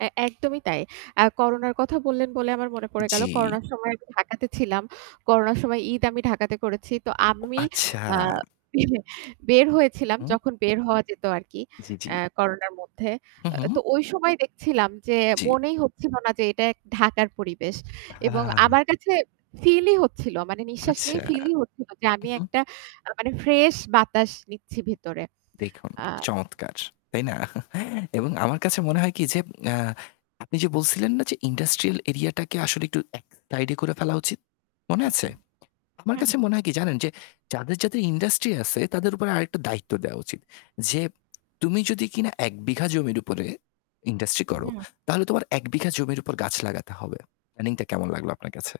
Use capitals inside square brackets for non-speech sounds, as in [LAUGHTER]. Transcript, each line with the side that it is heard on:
right: অ্যা একদমই তাই। আর করোনার কথা বললেন বলে আমার মনে পড়ে গেল,
left: জি।
right: করোনার সময় আমি ঢাকাতে ছিলাম। করোনার সময় ঈদ আমি ঢাকাতে করেছি। তো,
left: ও,
right: আমি
left: আচ্ছা।
right: আ [CLEARS THROAT] বের
left: হু,
right: হয়েছিলাম
left: হুম।
right: যখন বের হওয়া যেত আরকি,
left: জ্বী, জ্বী।
right: আ করোনার মধ্যে।
left: হুম, হুম।
right: তো ওই সময় দেখছিলাম যে,
left: জ্বী।
right: মনেই হচ্ছিল না যে এটা ঢাকার পরিবেশ এবং
left: আ
right: আমার কাছে, ফিল-ই হচ্ছিল মানে, নিশ্বাস
left: আচ্ছা,
right: নেই ফিল-ই হচ্ছিল, যে
left: হু,
right: আমি
left: হুম।
right: একটা মানে ফ্রেশ বাতাস নিচ্ছি ভেতরে
left: দেখুন,
right: আ
left: চমৎকার! তাই না? এবং আমার কাছে মনে হয় কি যে আ আপনি যে, বলছিলেন না যে, ইন্ডাস্ট্রিয়াল এরিয়াটাকে আসলে এক সাইডে করে ফেলা উচিত, মনে
right: হু, হু
left: আছে? আমার
right: হুম,
left: কাছে
right: হুম।
left: মনে হয় কি জানেন যে যাদের, যাদের, ইন্ডাস্ট্রি আছে, তাদের উপরে আরেকটা দায়িত্ব দেওয়া উচিত। যে, তুমি যদি কিনা ১ বিঘা জমির উপরে ইন্ডাস্ট্রি করো,
right: হুম।
left: তাহলে তোমার ১ বিঘা জমির উপর গাছ লাগাতে হবে। প্ল্যানিং কেমন লাগলো আপনার কাছে?